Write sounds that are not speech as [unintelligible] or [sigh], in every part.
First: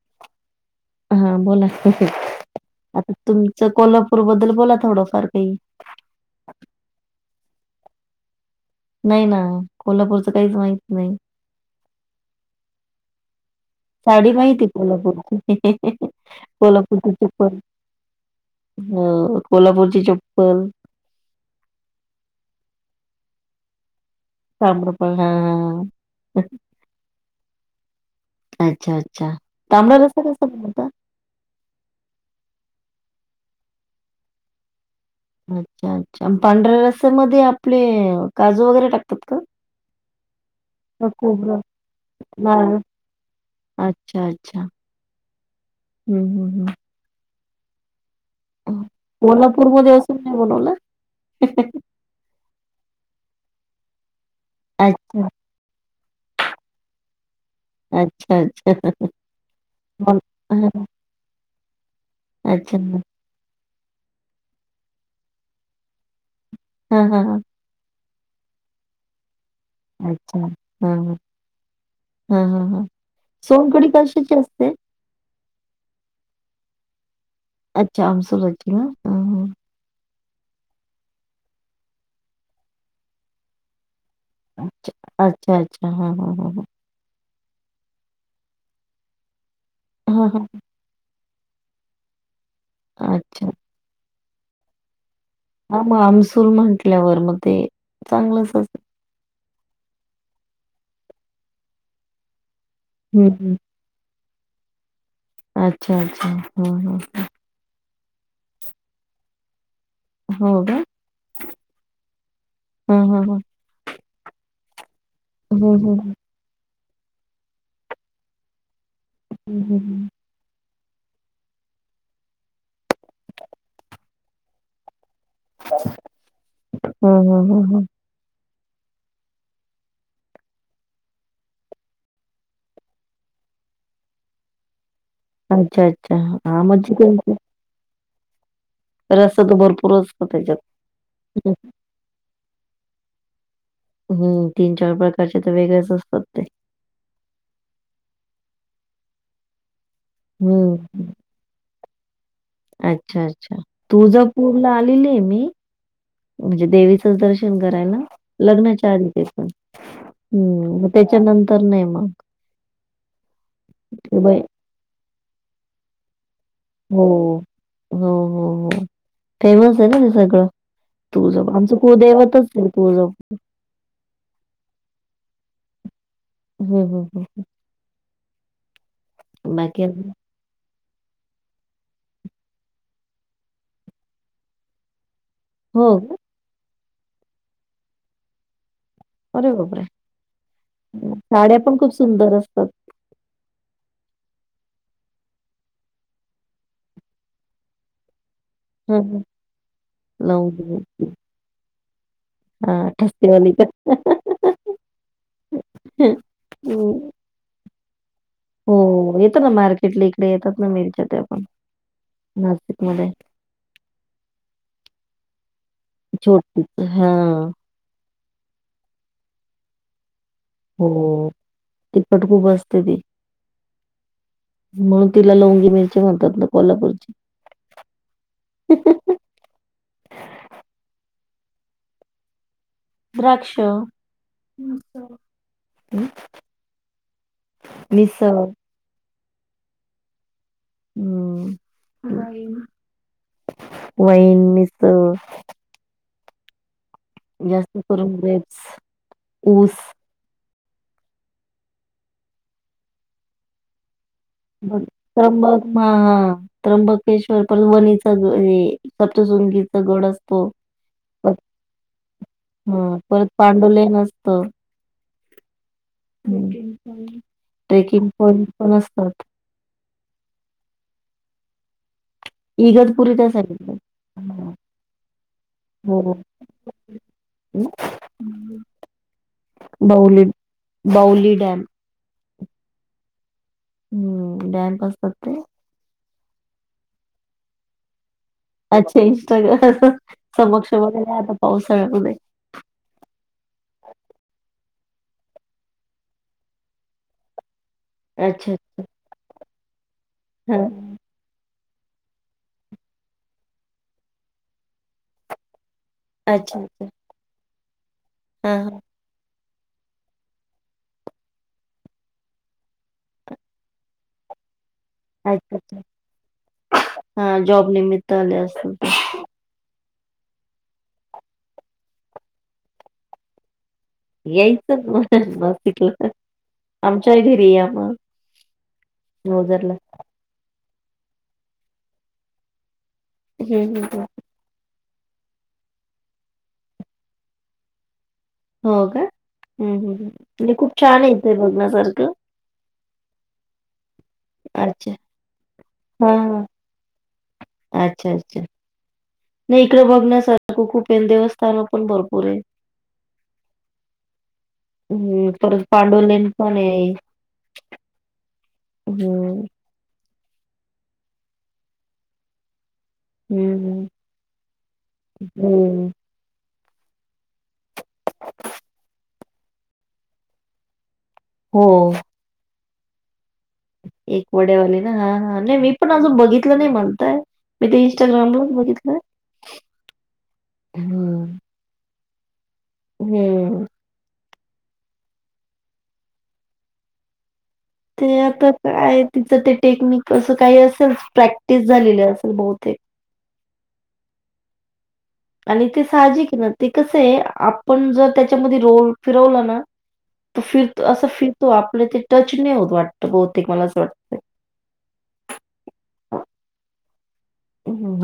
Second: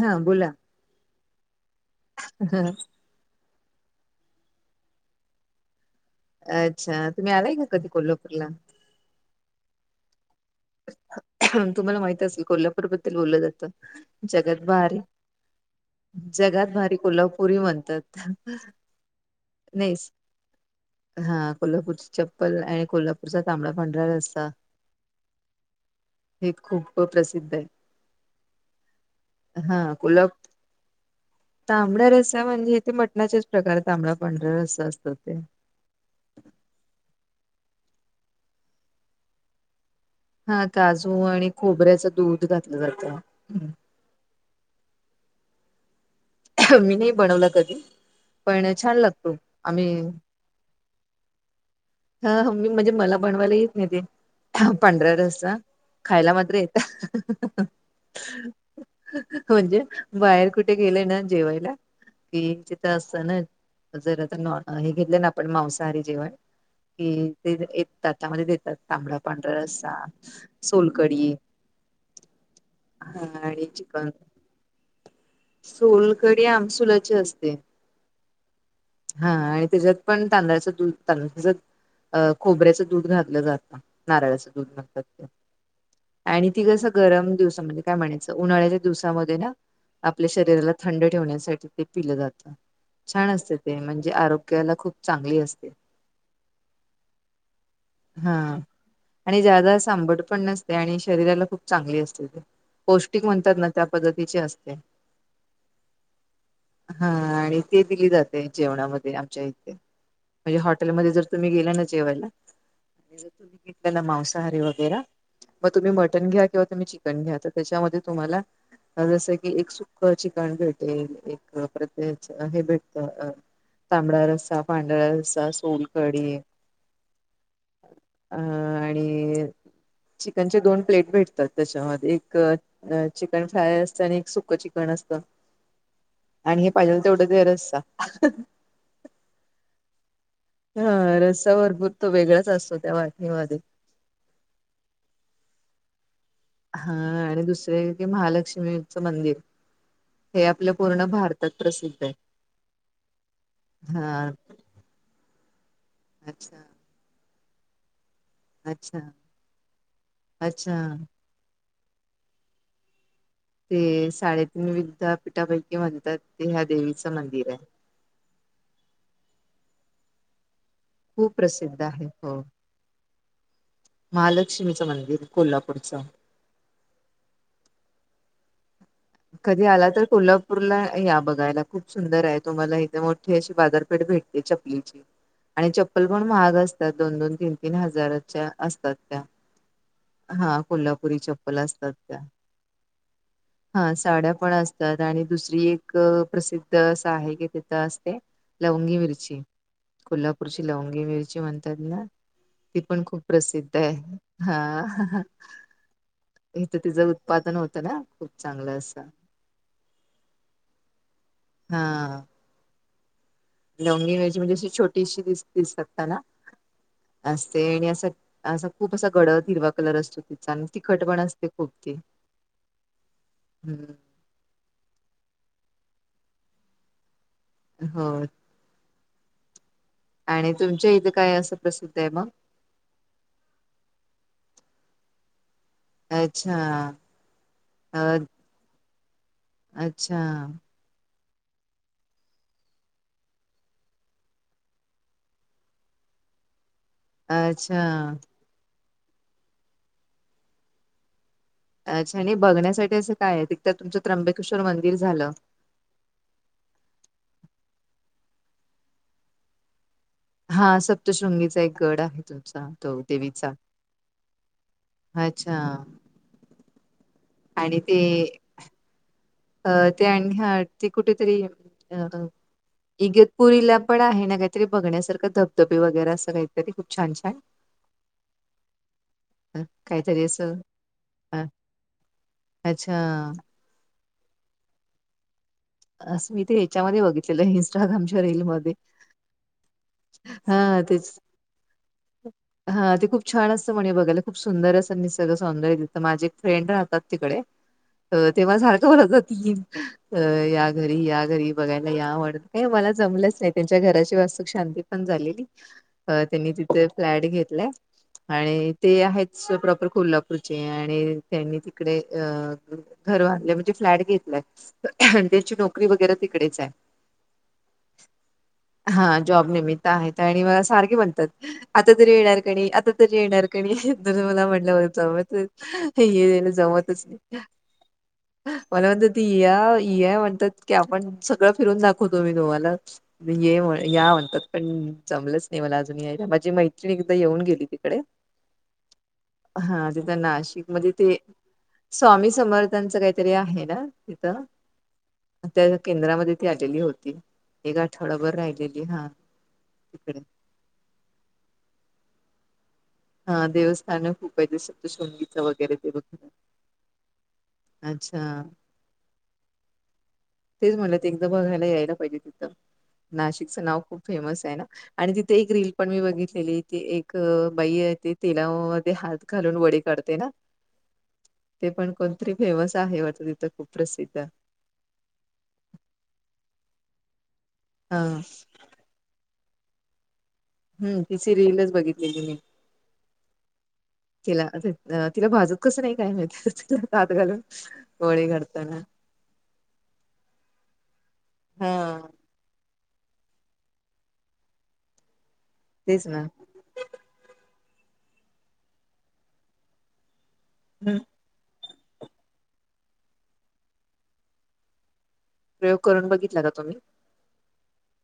हा बोला. हा बोलास तस हम्. आता तुमचं कोल्हापूर बद्दल बोला थोडंफार काही. अच्छा तुम्ही आलाय का कधी कोल्हापूरला नाही ना कोल्हापूरच काहीच माहित नाही तुम्हाला माहिती असेल कोल्हापूर बद्दल बोललं जातं साडी जगात माहिती भारी को्हापूरची कोल्हापूरची च ह हम्म कोल्हापूरची चप्पल हा कोल्हापूरची चप्पल आणि कोल्हापूरचा तांबडा पांढरा रस्सा. सांम्रपल हा हा. हे खूप प्रसिद्ध आहे. अच्छा अच्छा तांबड रसा कसा बनत. तांबड्या रसा म्हणजे इथे मटणाचेच प्रकार तांबड्या पांढरा्या रसा असतात ते अच्छा अच्छा पांढऱ्या रसामध्ये आपले काजू वगैरे टाकतात का? हा का काजू आणि खोबरं, खोबऱ्याचं दूध नारळ? घातलं जातं. अच्छा. अच्छा हम्म हम्म हम्. ी नाही बनवलं कधी पण छान लागतो आम्ही बोणवल. हा म्हणजे मला बनवायला येत नाही ते पांढरा अच्छा, रस्सा खायला मात्र येत. अच्छा अच्छा. म्हणजे बाहेर मला- कुठे गेलं ना जेवायला कि अच्छा. तिथं असत ना जर आता न हे घेतले ना आपण मांसाहारी जेवण. हां, हां, कि हां. तेेत दातामध्ये देतात तांबडा पांढरा रस्सा सोलकडी हा हा हा आणि सोनकडी चिकन कशाची असते. सोलकडी आमसुलाची असते. अच्छा आमस बकी ना हा आणि त्याच्यात पण तांदळाच दूध तांदळा अ खोबऱ्याचं दूध घातलं जातं नारळाचं दूध हां. म्हगतात ते अच्छा, अच्छा. हां, हां, आणि हां, ती हां. कस गरम दिवसा म्हणजे काय म्हणायचं उन्हाळ्याच्या दिवसामध्ये ना आपल्या हां, हां. शरीराला थंड ठेवण्यासाठी ते पिलं जातं छान अच्छा. असत ते म्हणजे आरोग्याला खूप चांगलं असते. हां, मग आमसूल म्हटल्यावर मग ते हा चांगलंच असतं. आणि ज्यादा सांबड पण नसते आणि शरीराला खूप चांगली असते ते पौष्टिक हं, म्हणतात हं. ना त्या पद्धतीचे असते. अच्छा अच्छा ह हा ह. आणि ते दिली जाते जेवणामध्ये आमच्या इथे म्हणजे हो का? हॉटेलमध्ये जर. तुम्ही गेला ना जेवायला हां, हां, आणि हां. तुम्ही घेतले ना मांसाहारी वगैरे हं, मग हं, तुम्ही हं. मटन घ्या किंवा तुम्ही चिकन घ्या तर त्याच्यामध्ये तुम्हाला जसं की हं, एक हं, सुक हं. चिकण घट एक प्रत्येक हे भेटतं तांबडा रस्सा पांढरा रस् दा सोन हम् हम् हम् हम्. अ.. आणि चिकनचे दोन प्लेट भेटतात त्याच्यामध्ये. एक अ चिकन फ्राय असतं आणि एक सुकं चिकन असतं. अच्छा, अच्छा. आणि हां, हे मग पाहिजेल तेवढं चिकनचा घे रस्सा. रस्सा तो भरपूर असतो त्याच्यात. हा रस्ता भरपूर तो वेगळाच असतो त्या वाटणी मध्ये हम्म. तीन चार प्रकारचे त वेगळेच असतात ते. हा.. आणि दुसरे एके महालक्ष्मीच मंदिर. हे आपलं हं. पूर्ण भारत त प्रसिद्ध ए अच्छा अच्छा. तुळजापूरला आलेली ए मी. अच्छा म्हणजे देवी च दर्शन करायला, लग्नाच्या अच्छा आधी ते पण. ह.. अच्छा त्याच्यानं तर नाई मग. ते साडेतीन विद्या पिठापैकी म्हणतात ते ह्या हो. देवीचं मंदिर ए. हो हो हो फेमस आहे ना ते सगळं खूप तुळजाभवानी आमचं प्रसिद्ध आहे हो. कुळदैवतच आहे तुळजापूर महालक्ष्मीचं मंदिर, कोल्हापूरचं. हम ह कधी बाकी आला तर अजून कोल्हा पुन्हा या बघायला खूप सुंदर आहे तुम्हाला इथे मोठी अशी बाजारपेठ भेटते चपलीची आणि हो चप्पल का? पण महाग असतात, दोन दोन तीन तीन हजाराच्या असतात. अरे बापरे! हा, कोल्हापुरी साड्या चप्पल पण असतात खूप का? सुंदर असतात. हा साड्या पण असतात आणि दुसरी एक प्रसिद्ध असं आहे की तिथं असते लवंगी हं, हं. मिरची, कोल्हापूरची लवंगी मिरची म्हणतात ना. ति हां, पण खूप ठसकेवाली का? प्रसिद्ध आहे. हा हं. इथं तिचा उत्पादन होतं ना. चांगलं असं हो येतं ना मार्केटला इकडे येतात ना मिरच्या त्या पण नाशिक मध्ये लोंगी मिरची म्हणजे अशी छोटीशी दिस - दिसतात का ना? छोटी हां. असते आणि असं असा खूप असा गडद हिरवा कलर असतो. अन् तिखटपण हो. असते खूप ती. तिखट खूप असते हम्म. मणून तिला लवंगी मिरची म्हणतात ना कोल्हापूरची. हा. ह ह ह.. आणि तुमच्या इथे काय असं प्रसिद्ध आहे मग? द्राक्ष हम् अच्छा अ मिस अच्छा. हम्. वाईन मीस जास्त अच्छा करून ग्रेप्स ऊस अच्छा आणि बघण्यासाठी असं काय ए तर तुमच्या त्र्यब त्र्यबक म हा. त्र्यंबकेश्वर पर वणीचा गडे सप्चसुंगीचा गड अस हा सप्तशृंगीचा एक गड आहे तुमचा हां. तो परत देवीचा. पांडवलेन असतं. अच्छा. आणि ते ट्रेकिंग पॉइंट पण असतात. अ ते आण ह ती कुठेतरी अ इगतपुरी त्या साईडला. इगतपुरीला पण आहे ना हां. काहीतरी बघण्यासारखं धबधबे वगरे हो. असं काहीतरी खूप छान छान. अ, बाऊली, काहीतरी असं बाऊली अ, डॅम. अच्छा. हम्म. डामपास करते. अस मी ते याच्यामध्ये बघितलेलं, इन्स्टाग्रामच्या रीलमध अच्छा इंस्टाग्राम. समक्ष हा बघायला तेच या आता पावसाळ्यामधे. हा ते खूप छान असतं म्हणे बघायला. खूप सुंदर असें ते निसग सौंदर्य दे माझे एक फ्रेंड राहतात तिकडे. अ अच्छा तेव्हा झारखवलं जातील हा या घरी या घरी बघायला या आवडत का मला जमलंच नाई. त्यांच्या घराची वास्तूक शांती पण झालेली. [unintelligible] अ.. त्यांनी अच्छा तिथे फ्लॅट घेतलाय हा आणि हा ते आहेत स प्रॉपर कोल्हापूरचे आणि त्यांनी तिकडे अ घर बांधले म्हणजे फ्लॅट घेतलाय. त्याची अच्छा अच्छा नोकरी वगरा तिकडेच आय. हा जॉब निमित्त आले असतील हा जॉब निमित आहेत आणि मला सारखे म्हणतात. आता तरी येणार कणी, आता तरी येणार कणी. ज मला म्हटलं यायचं मग जमतच हे नाशिकला येण जमतच आमच्याही नाही. घरी या मग मला म्हणतात इया ओझरला इया म्हणतात की आपण सगळं फिरून दाखवतो मी तुम्हाला ये हम्म हम्म हम्म या म्हणतात. पण जमलंच नाही मला अजून यायला माझी मैत्रिण एकदा येऊन गेली तिकडे. हो का हम्म हम्म हा हम्म तिथं नाही नाशिक खूप मध्ये छान आहे ते इथे बघण्यासारखं स्वामी समर्थांचं काहीतरी आहे ना तिथं? अच्छा! त्या हा केंद्रामध्ये हा ती आलेली होती. एक अच्छा आठवडाभर अच्छा राहिलेली हा नाही इकडे तिकडे. बघण्यासारखं खूप कुपेन देवस्थान पण भरपूर आहे. हा देवस्थान खूप आहे तस हम्म शंगीचा परत वगैरे फिरून. पांडवलेन पण आहे अच्छा! हो. तेच म्हटलं ते एकदा बघायला यायला पाहिजे तिथं. नाशिकचं नाव हं, खूप फेमस आहे ना? आणि तिथे एक रील पण हं. मी बघितलेलीे एक एक बाई ते तेलामध्ये हात घालून वडे काढते ना? ते पण हो. कोणतरी फेमस आहे वाटत तिथं खूप. प्रसिद्ध एक वड्यावाली ना, हा हा नाही मी पण अजून बघितलं नाही म्हणतायत. मी ते हा इंस्टाग्राम ला बघितलं. हम तीचे रिलच बघितलेली मी. हम्म! तिला अ तिला भाजत कसं नाही काय माहित तिला हात घालून. ते वडे आता काढताना. काय तिचं ते टेक्निक असं काही असेल प्रॅक्टिस हा झालेली असेल बहुतेक. आणि ते साहजिकच आहे ना, ते कसं आहे आपण जर त्याच्यामध्ये रोल फिरवलं ना! त फिरतो हम्म. असं फिरतो आपलं ते टच नाही होत वाटत बहुतेक मला असं वाटत. प्रयोग करून बघितला का तुम्ही.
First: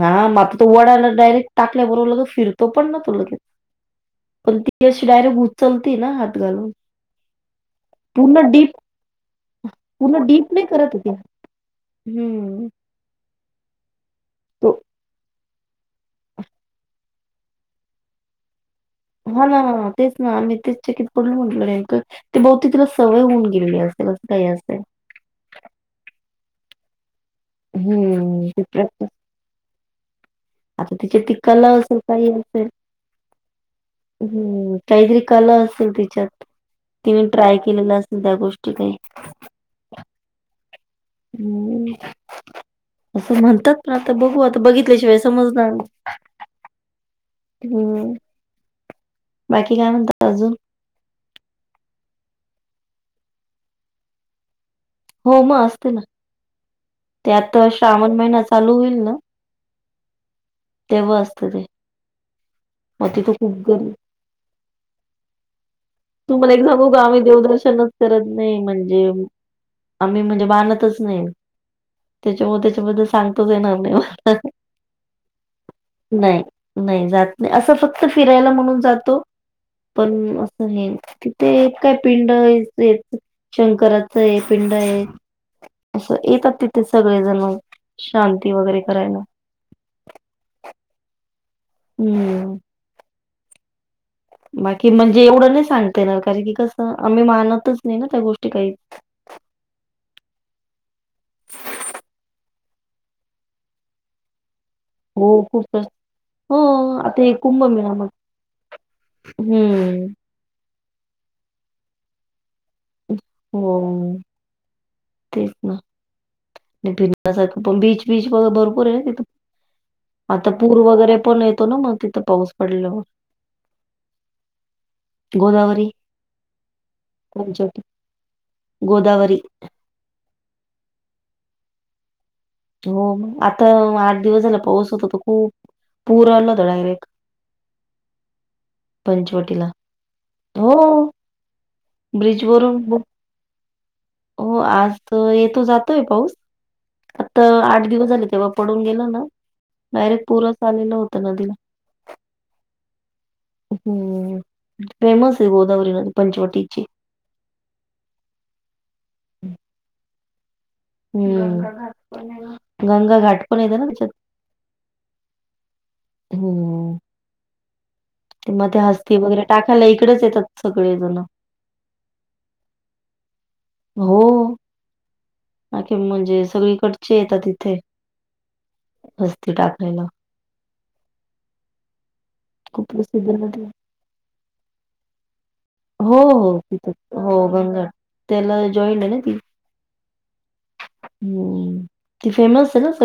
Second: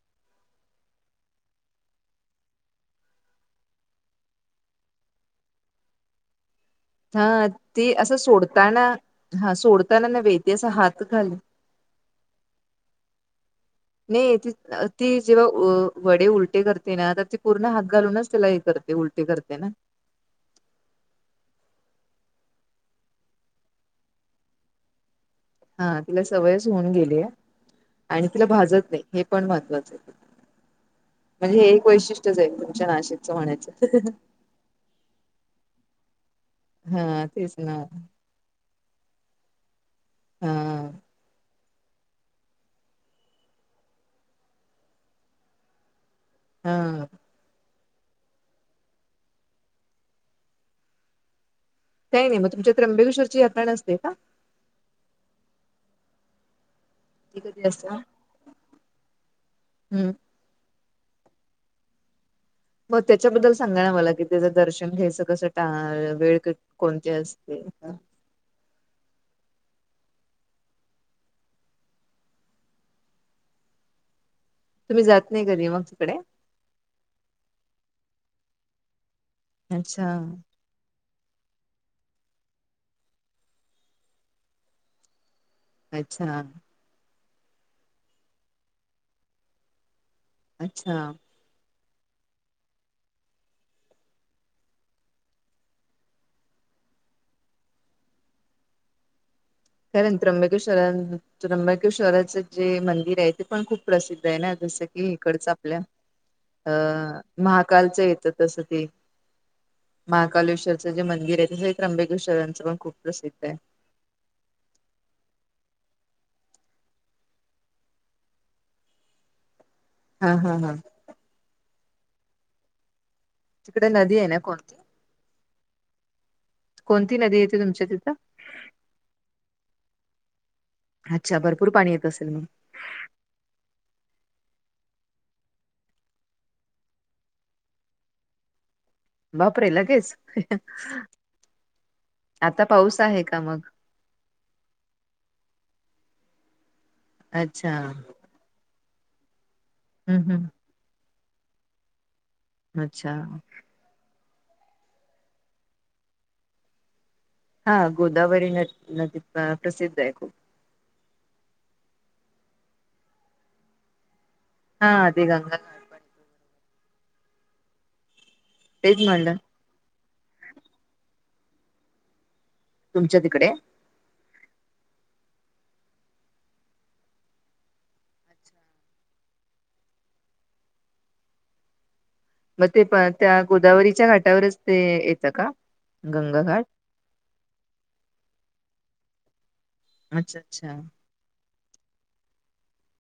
हा म आता तो वडाला डायरेक्ट टाकल्याबरोबर लग फिरतो पण ना तो लगे पण ती अशी डायरेक्ट उचलते ना हात घालून. हा ते असं पूर्ण डीप सोडताना हा सोडताना पूर्ण नव्हे. डीप ते नाही असं करत हात होती. घाल हम्म! नाहीये त तो ती जेव्हा अ वडे उलटे करते ना! तर ते पूर्ण हात घालूनच त्याला हे करते उल ह ना! तेच ना आम्ही तेच चिकित पडल. म्हटलो नाही तर ते बहुती तिला सवय होऊन गेली असेल असं काही असे. हा तिला सवयच होऊन गेली आहे. आणि तिला हम्म ती भाजत नाही प्रॅक्टिस हे. पण महत्त्वाच आहे. आता तिची ती म्हणजे हे कला एक असेल काही वैशिष्ट्यच आहे असेल तुमच्या नाशिकच म्हण्याचं. हम्म! काहीतरी कला असेल तिच्यात. हा तिने तेच ट्राय ना केलेलं असतील त्या गोष्टी काही. हां.. हम्म! असं म्हणतात ना, आता बघू आता बघितल्याशिवाय समजणार ना हा. हम्म! बाकी काय म्हणता अजून? काही नाही मग, तुमच्यात त्र्यंबकेश्वरची यात्रा नसते का? हो मग असते ना, ती त्यात तर कधी असते श्रावण महिना चालू होईल ना. हम्म! तेव्हा असतं ते. मग तिथं त्याच्याबद्दल खूप सांगा गर्दी ना मला कि त्याचं दर्शन घ्यायचं कसं टाळ तूम्हाला एक सांगू का आम्ही देवदर्शनच करत नही म्हणजे, आम्ही म्हणजे बाणतच नाही. त्याच्यामुळे त्याच्याबद्दल सांगताच येणार नाही मला. तुम्ही जात नही कधी मग तिकडे. नही जात नाही, असं फक्त फिरायला म्हणून जातो अच्छा पण आहे तिथे काय पिंड शंकराचं हे पिंड हे. असं अच्छा येतात तिथे सगळेजणं शांती वगैरे करायला. अच्छा! हूं! बाकी म्हणजे एवढं नाही सांगता येणार, कारण की कसं आम्ही मानतच नाही ना त्या गोष्टी काही. खरं न त्र्यबकेश्वरान त्रंबकेश्वराच जे मंदिर आहे ते पण खूप प्रसिद्ध आहे ना, जसं की हो हीकडच आपल्या. खूपच हो अ आता हे कुंभमेळा महाकालच मग येत तस ते हम्म महा कालेश्वरचं जे मंदिर आहे तसे त्रंबकेश्वराच पण खूप प्रसिद हो तेच ना. आणि फिरण्यासारखं पण बीच, वीच व भरपूर आहे तिथ. हा आता हा हा पूर वगैरे पण येतो ना म तिथं पाऊस पडल्यावर. तिकडे नदी आहे ना कोण गोदावरी! कोणती नदी येते आमच्या इथे तुमच्या तिथं? गोदावरी! अच्छा भरपूर पाणी येत असेल मग. हो म आता आठ दिवस झाला पाऊस होतो त खूप पूर आला होता डयरेक्ट. पंचवटीला बापरे लगेच हो. ब्रिज आता वरून, पाऊस आहे का मग हो आज येतो जातोय पाऊस. आत अच्छा आठ दिवस झाले तेव्हा पडून गेला ना डायरेक्ट हम्म हम्म पुरंच आलेलं होतं नदीला. अच्छा! हूं फेमस हे गोदावरी नदी पंचवटीची. हा गोदावरी न नदी प्रसिद्ध आहे खूप. हूं गंगा घाट पण येतं ना त्याच्यात. हा ती गंगा- हो म ते तेच हास्ती म्हणलं वगैरे टाकायला इकडेच येतात सगळे जण. तुमच्या तिकडे? हो आखिन म्हणजे सगळीकडचे येतात तिथे. हस्ती टाकायला. मग ते खूप प प्रसिद्ध त्या नदी आहे. गोदावरीच्या घाटावरच ते येतं का हो गंगा हो घाट? तिथं हो गंगा त्याला जॉईंड आहे ना ती. अच्छा, अच्छा. हूं ती फेमस आहे ना सगळी